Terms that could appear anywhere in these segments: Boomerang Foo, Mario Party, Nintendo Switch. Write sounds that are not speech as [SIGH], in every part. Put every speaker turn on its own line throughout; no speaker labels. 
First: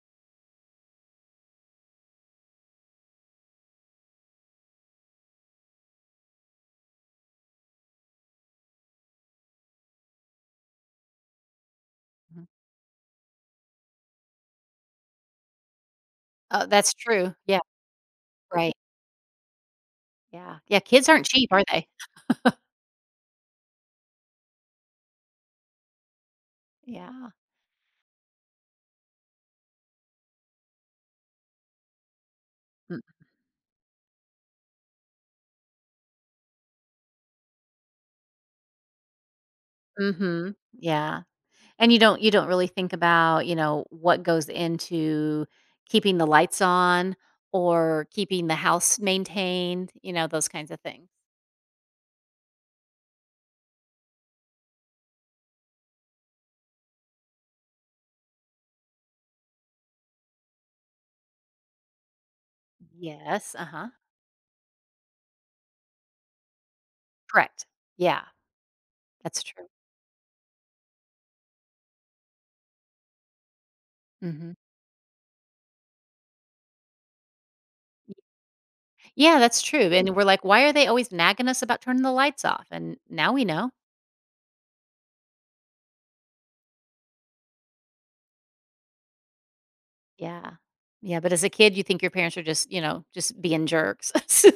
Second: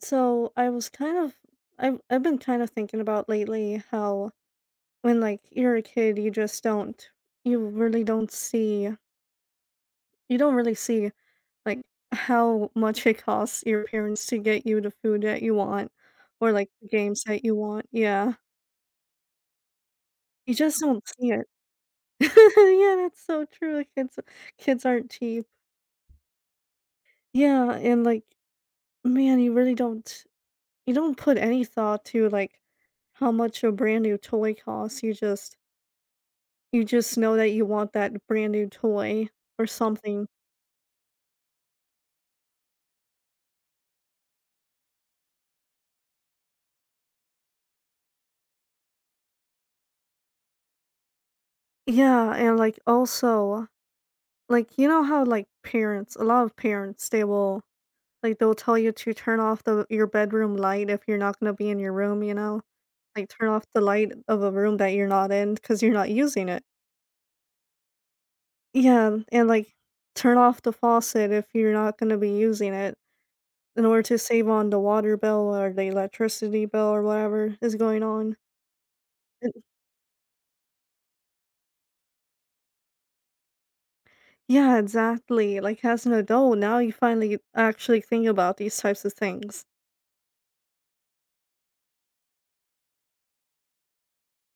So I was kind of I've been kind of thinking about lately how when you're a kid you just don't you really don't see you don't really see like
Mhm.
how much it costs your parents to get you the food that you want or
Oh,
like the
that's
games
true.
that you
Yeah,
want. Yeah.
right.
You
Yeah. Yeah,
just don't
kids aren't
see it.
cheap, are they?
[LAUGHS] Yeah, that's so true. Like, kids aren't cheap.
Yeah.
Yeah, and like man, you really don't put any thought to like how much a brand new toy costs. You just know that you want that brand new toy or
Mm
something.
mhm. Yeah. And you don't really think about, you know, what goes into keeping the lights on or keeping the house maintained, you know, those kinds of things.
Yeah, and, like, also, like, you know how, like, parents a lot of parents, they will they'll tell you to turn off the your bedroom light if you're not gonna be in your room, you know? Like, turn
Yes,
off the
uh-huh.
light of a room that you're not in because 'cause you're not using it.
Correct. Yeah,
Yeah,
that's
and,
true.
like, turn off the faucet if you're not gonna be using it in order to save
Mhm.
on the water bill or the electricity bill or whatever is going on.
Yeah, that's true, and we're like, "Why are they always nagging us about turning the lights off?" And now we know.
Yeah, exactly. Like as an adult, now you finally actually think about these types of things.
Yeah. Yeah, but as a kid, you think your parents are just, you know, just being jerks. [LAUGHS] So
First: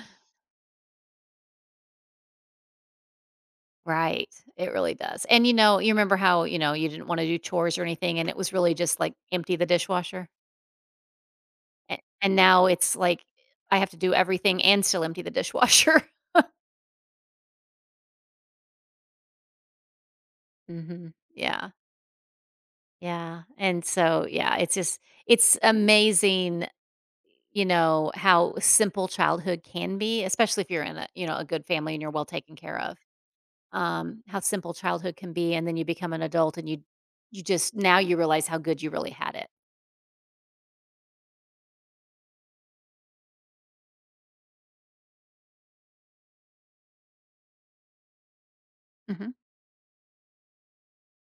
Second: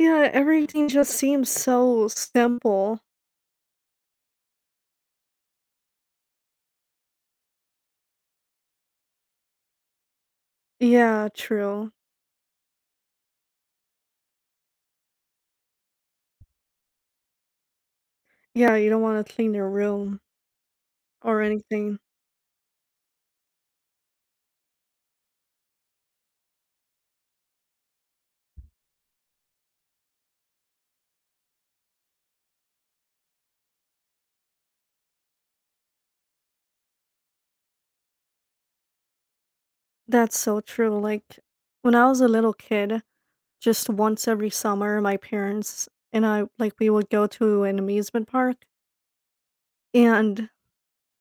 Yeah, everything just seems so simple.
right. It really does. And, you know, you remember how, you know, you didn't wanna do chores or anything, and it was really just, like, empty the dishwasher?
Yeah, true.
A and now it's like, I have to do everything and still empty the dishwasher. [LAUGHS]
Yeah, you don't want to clean your room
Mhm.
or
Yeah.
anything.
Yeah. And so, yeah, it's amazing, you know, how simple childhood can be, especially if you're in a, you know, a good family and you're well taken care of. How simple childhood can be, and then you become an adult and you just now you realize how good you really had it.
That's so true. Like when I was a little kid, just once every summer, my parents and I, like, we would go to an amusement park.
Mhm.
And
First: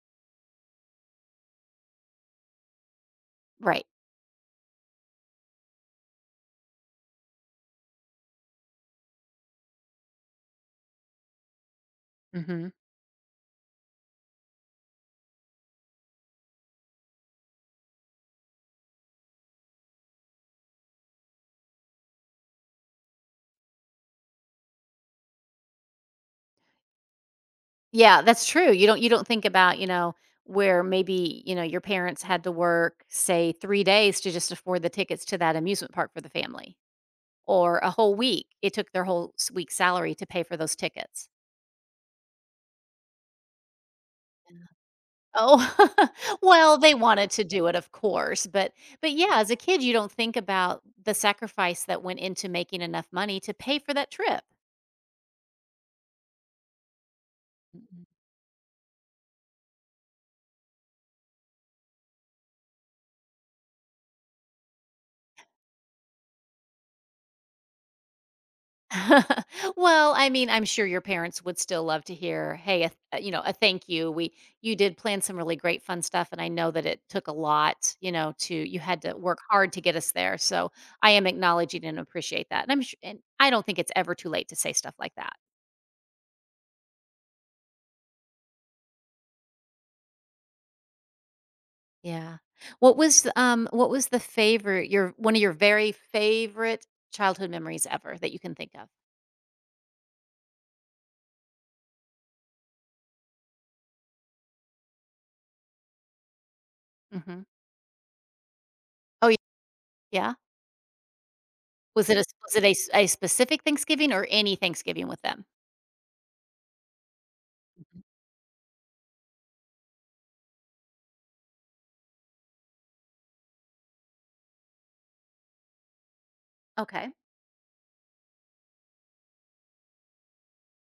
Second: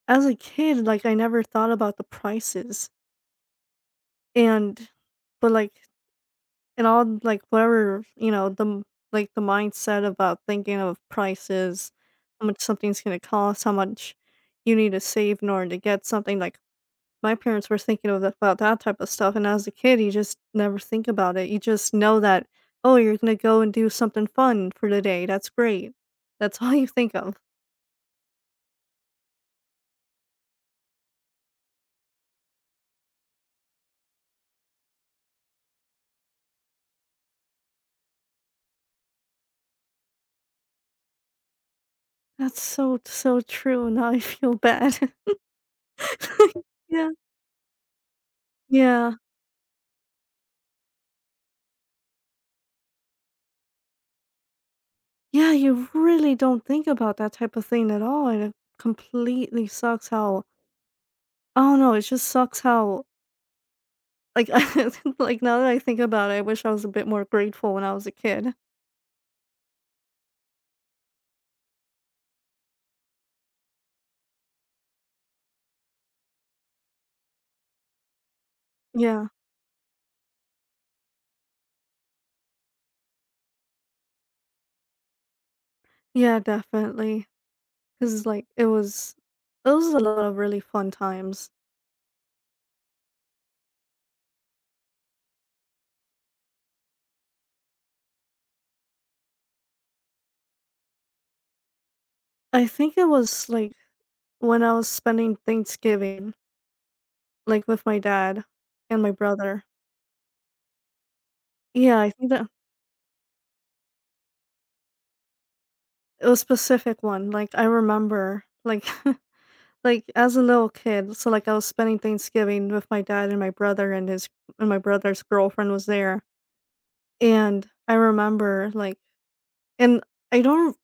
as a kid, like, I never thought about the prices.
Right.
And, but like, and all, like, whatever, you know, the m like, the mindset about thinking of prices, how much
Mhm.
something's gonna cost, how much you need to save in order to get something, like, my parents were thinking of about that type of stuff, and as a kid, you just never think about it, you just know that, "Oh, you're gonna go and do something fun for the day, that's great." That's all you think of.
Yeah, that's true. You don't think about, you know, where maybe, you know, your parents had to work, say, 3 days to just afford the tickets to that amusement park for the family, or a whole week. It took their whole s week's salary to pay for those tickets.
That's so, so true, now I feel bad.
Oh, [LAUGHS]
[LAUGHS]
well, they
Yeah.
wanted to do it, of course, but
Yeah.
yeah, as a kid, you don't think about the sacrifice that went into making enough money to pay for that trip.
Yeah, you really don't think about that type of thing at
Mhm.
all, and it completely sucks how I don't know, it just sucks how like [LAUGHS] like now that I think about it, I wish I was a bit more grateful when I was a kid.
[LAUGHS] Well, I mean, I'm sure your parents would still love to hear, "Hey, a th you know, a thank you. We You did plan some really great fun stuff, and I know that it took a lot, you know, to you had to
Yeah.
work hard to get us there, so I am acknowledging and appreciate that." And I'm su and I don't think it's ever too late to say stuff like that.
Yeah, definitely. Cause like it was a lot of really fun times.
Yeah. What was the favorite your one of your very favorite childhood memories ever that you can think of?
I think it was like when I was spending Thanksgiving,
Mhm.
like with my dad and my
Oh, yeah?
brother.
Yeah.
Yeah,
Was
I
it a
think that
was it a s a specific Thanksgiving or any Thanksgiving with them?
it was a specific one. Like I
Mhm.
remember like [LAUGHS] like, as a little kid, so, like, I was spending Thanksgiving with my dad and my brother and his and my brother's girlfriend was there,
Okay.
and I remember, like, and I don't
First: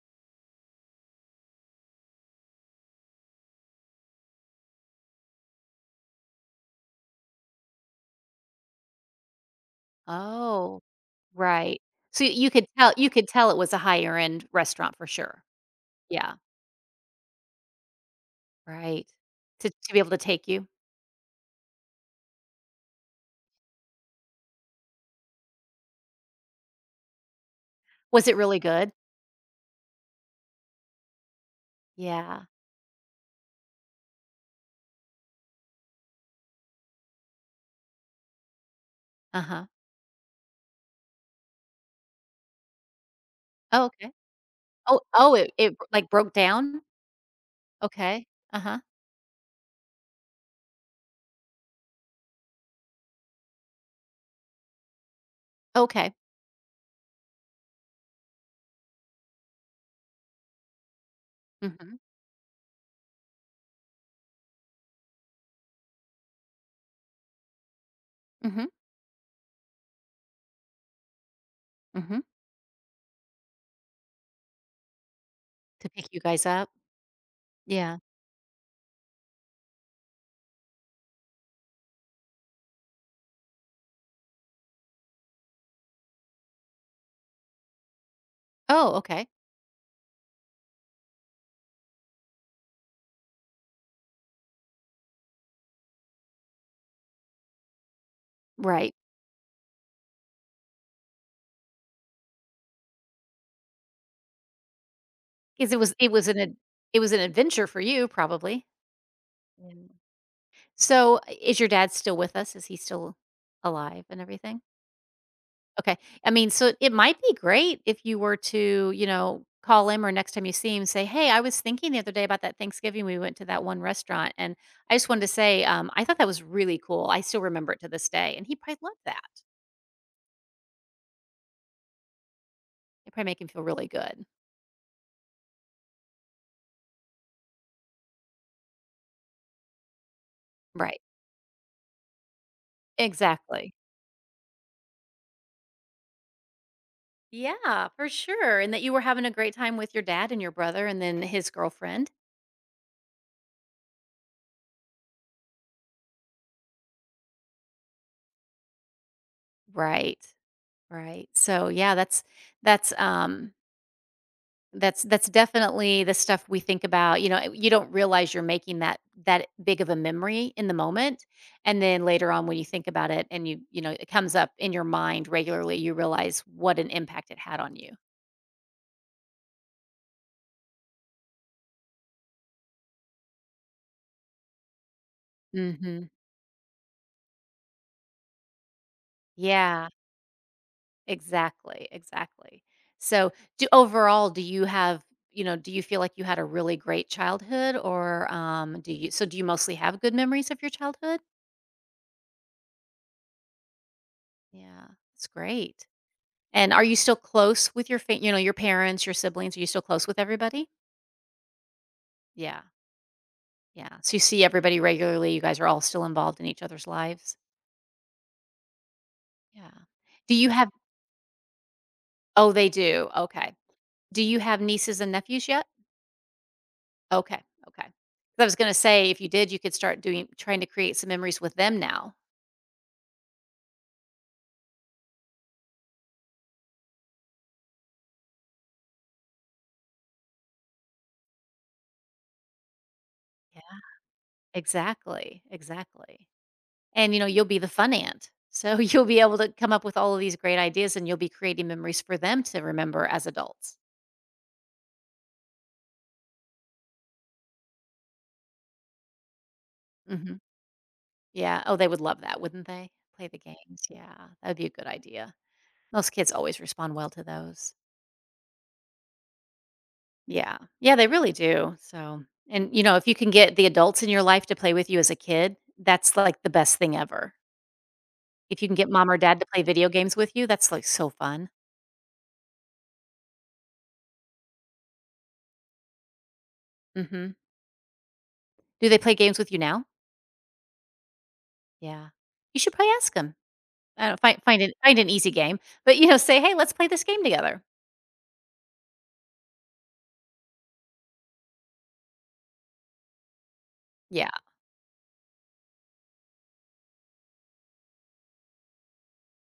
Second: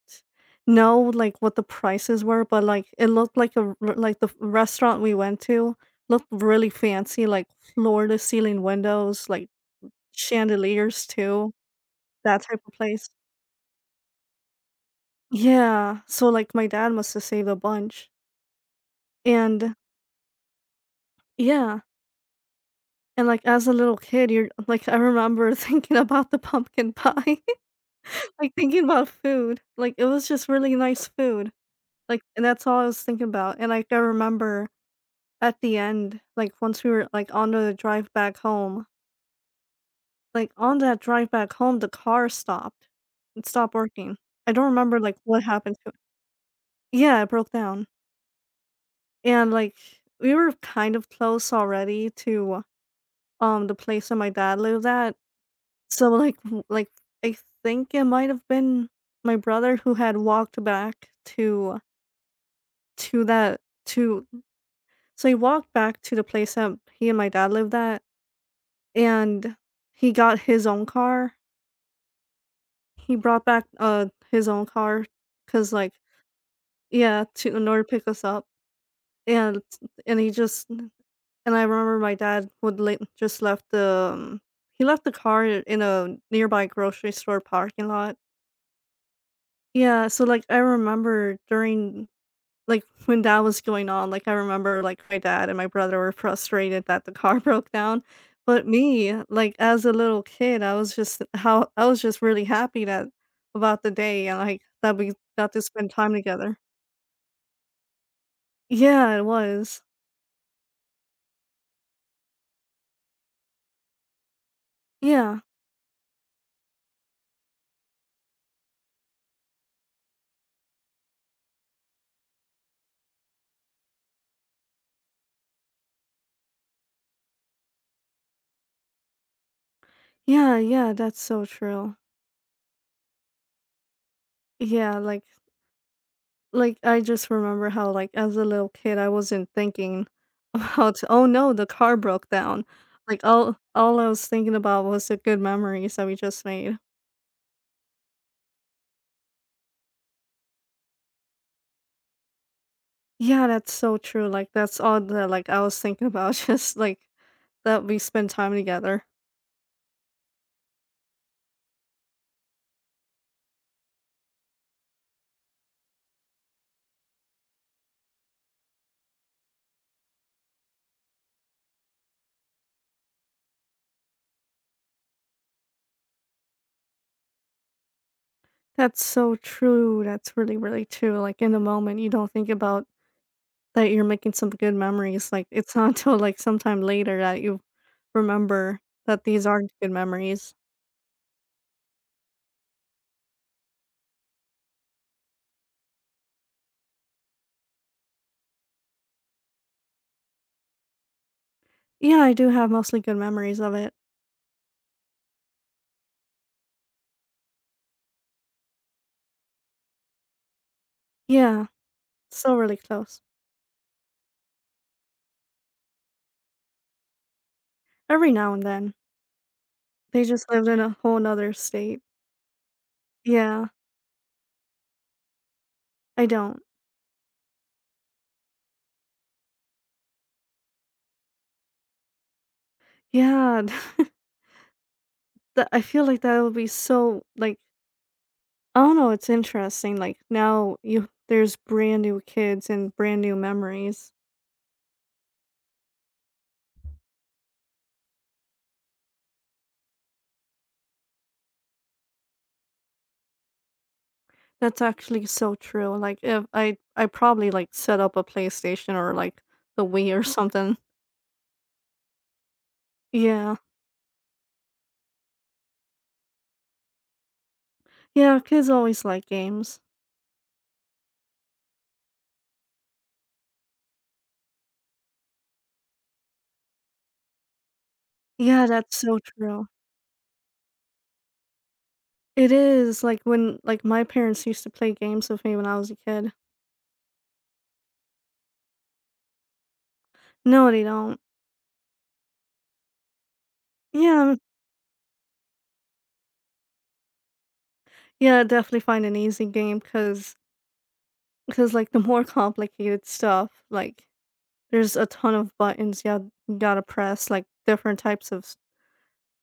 know, like, what the prices were, but, like, it looked like a r like, the restaurant we went to looked really fancy, like, floor-to-ceiling windows, like,
Oh,
chandeliers too,
right. So
that
you
type
could
of
tell
place.
you could tell it was a higher end restaurant for sure.
Yeah, so,
Yeah,
like, my dad must have saved a bunch,
right. To
and
to be able to take you.
yeah. And, like, as a little kid, you're like, I remember [LAUGHS] thinking about the pumpkin pie,
Was it
[LAUGHS] like,
really
thinking
good?
about food. Like, it was just really nice food. Like,
Yeah.
and that's all I was thinking about, and, like, I remember at the end, like, once we were, like, on the drive back home,
Uh-huh.
like, on that drive back home, the car stopped. It stopped
Oh, okay.
working. I don't remember,
Oh
like,
oh,
what
it,
happened to it.
like, broke down?
Yeah, it broke down,
Okay. Uh-huh.
and, like, we were kind of close already to, the place that my dad lived at. So,
Okay.
like, I think it might have been my brother who had walked back
Mhm.
to that to so he walked back to the place that he and my dad lived at,
Mhm,
and he got his own car.
mhm.
He brought back, his own car cause
To
like
pick you guys up?
yeah, to in order to
Yeah.
pick us up, and and he just and I remember my dad would le just left the, he left the car in a nearby grocery store parking lot.
Oh, okay.
Yeah, so, like, I remember during like, when that was going on, like, I remember, like, my dad and my brother were frustrated that the car [LAUGHS] broke down, but
Right.
me, like, as a little kid, I was just how I was just really happy that about the day and, like, that we got to
Because
spend
it
time
was an ad
together.
it was an adventure for you probably,
Yeah, it was.
and so, I is your dad still with us? Is he still alive and everything?
Yeah.
Okay. I mean, so it might be great if you were to, you know, call him or next time you see him, say, "Hey, I was thinking the other day about that Thanksgiving we went to that one restaurant, and I just wanted to say, I thought that was really cool. I still remember it to this day." And he probably loved that.
Yeah, yeah, that's so true.
It probably make him feel really good.
Yeah, like, I just remember how, like, as a little kid, I wasn't thinking [LAUGHS] about,
Right.
"Oh, no, the car broke down." Like,
Exactly.
all I was thinking about was the good memories that we just made.
Yeah, for sure. And that you were having a great time with your dad and your brother and then his girlfriend.
Yeah, that's so true, like, that's all that, like, I was thinking about, [LAUGHS] just, like, that we spend time together.
Right. Right. So yeah, that's um that's that's definitely the stuff we think about. You know, eh, you don't realize you're making that big of a memory in the moment. And then later on when you think about it and you know, it comes up in your mind regularly, you realize what an impact it had on you.
That's so true, that's really, really true, like, in the moment, you don't think about that you're making some good memories, like, it's not [LAUGHS]
Mhm.
until like, sometime later that you remember that these are
Yeah.
good memories.
Exactly, exactly. So, do overall, do you have you know, do you feel like you had a really great childhood or, do you mostly have good memories of your childhood?
Yeah, I do have mostly good memories of it.
Yeah, it's great. And are you still close with your fa you know, your parents, your siblings, are you still close with everybody?
Yeah, still
Yeah,
really close.
yeah. So you see everybody regularly, you guys are all still involved in each other's lives?
Every now and then.
Yeah.
They
Do you
just lived
have...
in a whole 'nother state.
Oh, they do, okay.
Yeah,
Do you have nieces and nephews yet?
I don't.
Okay, okay. 'Cause I was gonna say, if you did, you could start doing trying to create some memories with them now.
Yeah, [LAUGHS] that I feel like that would be so, like oh no, it's interesting. Like now you there's brand new kids and brand new
Yeah.
memories.
Exactly, exactly. And, you know, you'll be the fun aunt, so [LAUGHS] you'll be able to come up with all of these great ideas, and you'll be creating memories for them to remember as adults.
That's actually so true. Like if I probably like set up a PlayStation or like the Wii or
Mhm.
something.
Yeah, oh, they would love that, wouldn't they? Play the
Yeah.
games, yeah, that'd be a good idea. Most kids always respond well to those.
Yeah, kids always like games.
Yeah. Yeah, they really do, so and, you know, if you can get the adults in your life to play with you as a kid, that's, like, the best thing ever. If
Yeah,
you can get
that's
mom or
so
dad to play
true.
video games with you, that's, like, so fun.
It is like when like my parents used to play games with me when I was a kid.
Mhm. Do they play games with you now?
No, they don't.
Yeah. You should probably ask 'em. I don't
Yeah,
find an easy game, but, you know, say, "Hey, let's play this game together."
yeah, definitely find an easy game cuz like the more [LAUGHS] complicated stuff like
Yeah.
there's a ton of buttons you gotta press, like, different types of s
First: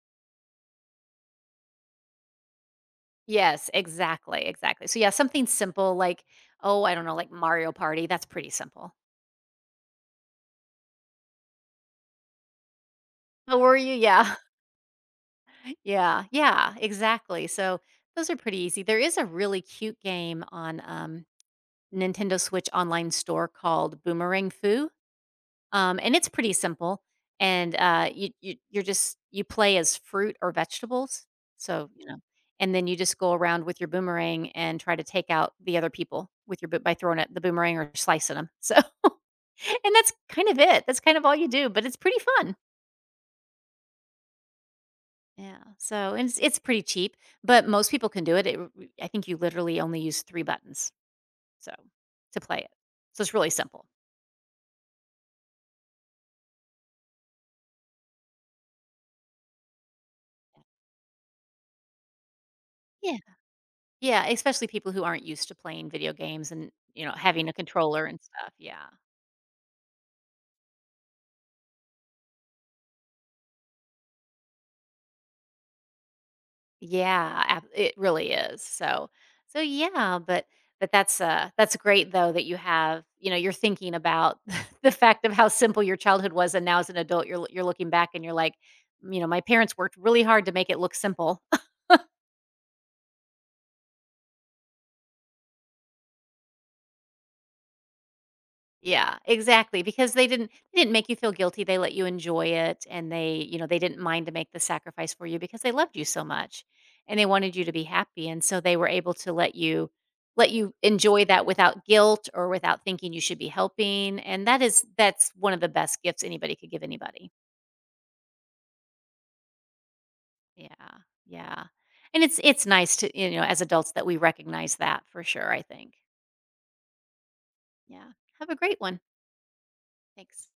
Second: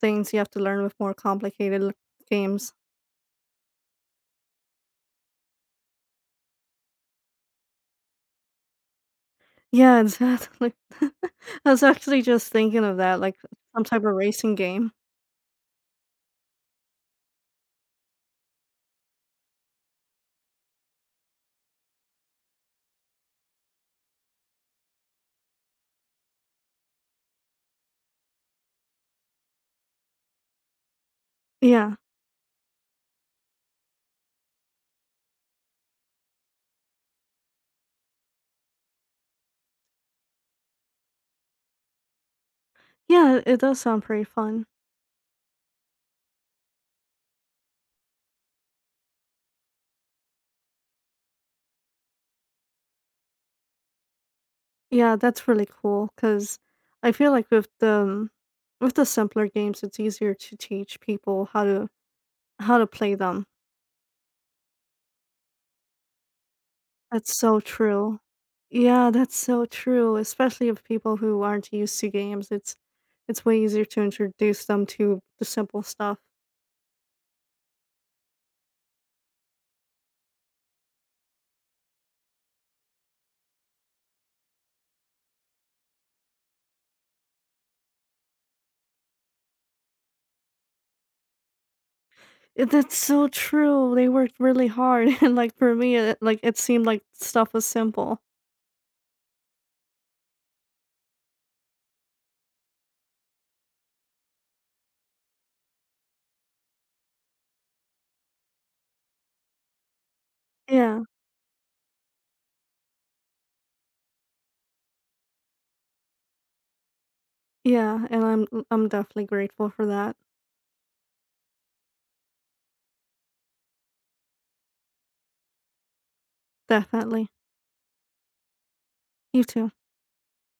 things you have to learn with more complicated l games.
Yes, exactly, exactly. So, yeah, something simple like, oh, I don't know, like Mario Party, that's pretty simple.
Yeah, exactly. [LAUGHS] I was actually just thinking of that, like,
Oh, were
some
you?
type of
Yeah.
racing game.
[LAUGHS] Yeah, yeah, exactly. So, those are pretty easy. There is a really cute game on, Nintendo Switch online store called Boomerang Foo. And it's pretty simple. And you, you play as fruit or vegetables. So
Yeah.
you know, and then you just go around with your boomerang and try to take out the other people with your by throwing at the boomerang or slicing them. So, [LAUGHS] and that's kind of it. That's kind of all you do. But it's pretty fun.
Yeah, it does sound pretty fun.
Yeah. So and it's pretty cheap, but most people can do it. I think you literally only use three buttons. So to play it, so it's really simple.
Yeah, that's really cool because I feel like with the simpler games, it's easier to teach people how to play them.
Yeah, especially people who aren't used to playing video games and, you know,
That's
having a
so
controller and
true.
stuff, yeah.
Yeah, that's so true, especially of people who aren't used to games. It's way easier to introduce them to the simple stuff.
Yeah, ab it really is, so yeah, but that's great though that you have you know, you're thinking about [LAUGHS] the fact of how simple your childhood was, and now as an adult, you're l you're looking back and you're like, you know, "My parents worked really hard to make it look simple."
Eh, that's so true. They worked really hard, [LAUGHS] and like for me, it, like it seemed like stuff was simple.
Yeah, exactly, because they didn't make you feel guilty, they let you enjoy it, and they, you know, they didn't mind to make the sacrifice for you because they loved you so much, and they wanted you to be happy, and so they were able to let you
Yeah,
enjoy that without guilt or without thinking you should be helping, and that's one of the best gifts anybody could give anybody.
yeah, and I'm definitely grateful for that.
Yeah. Yeah. And it's nice to, you know, as adults that we recognize that for sure, I think.
Definitely.
Yeah. Have a great one.
You too.
Thanks.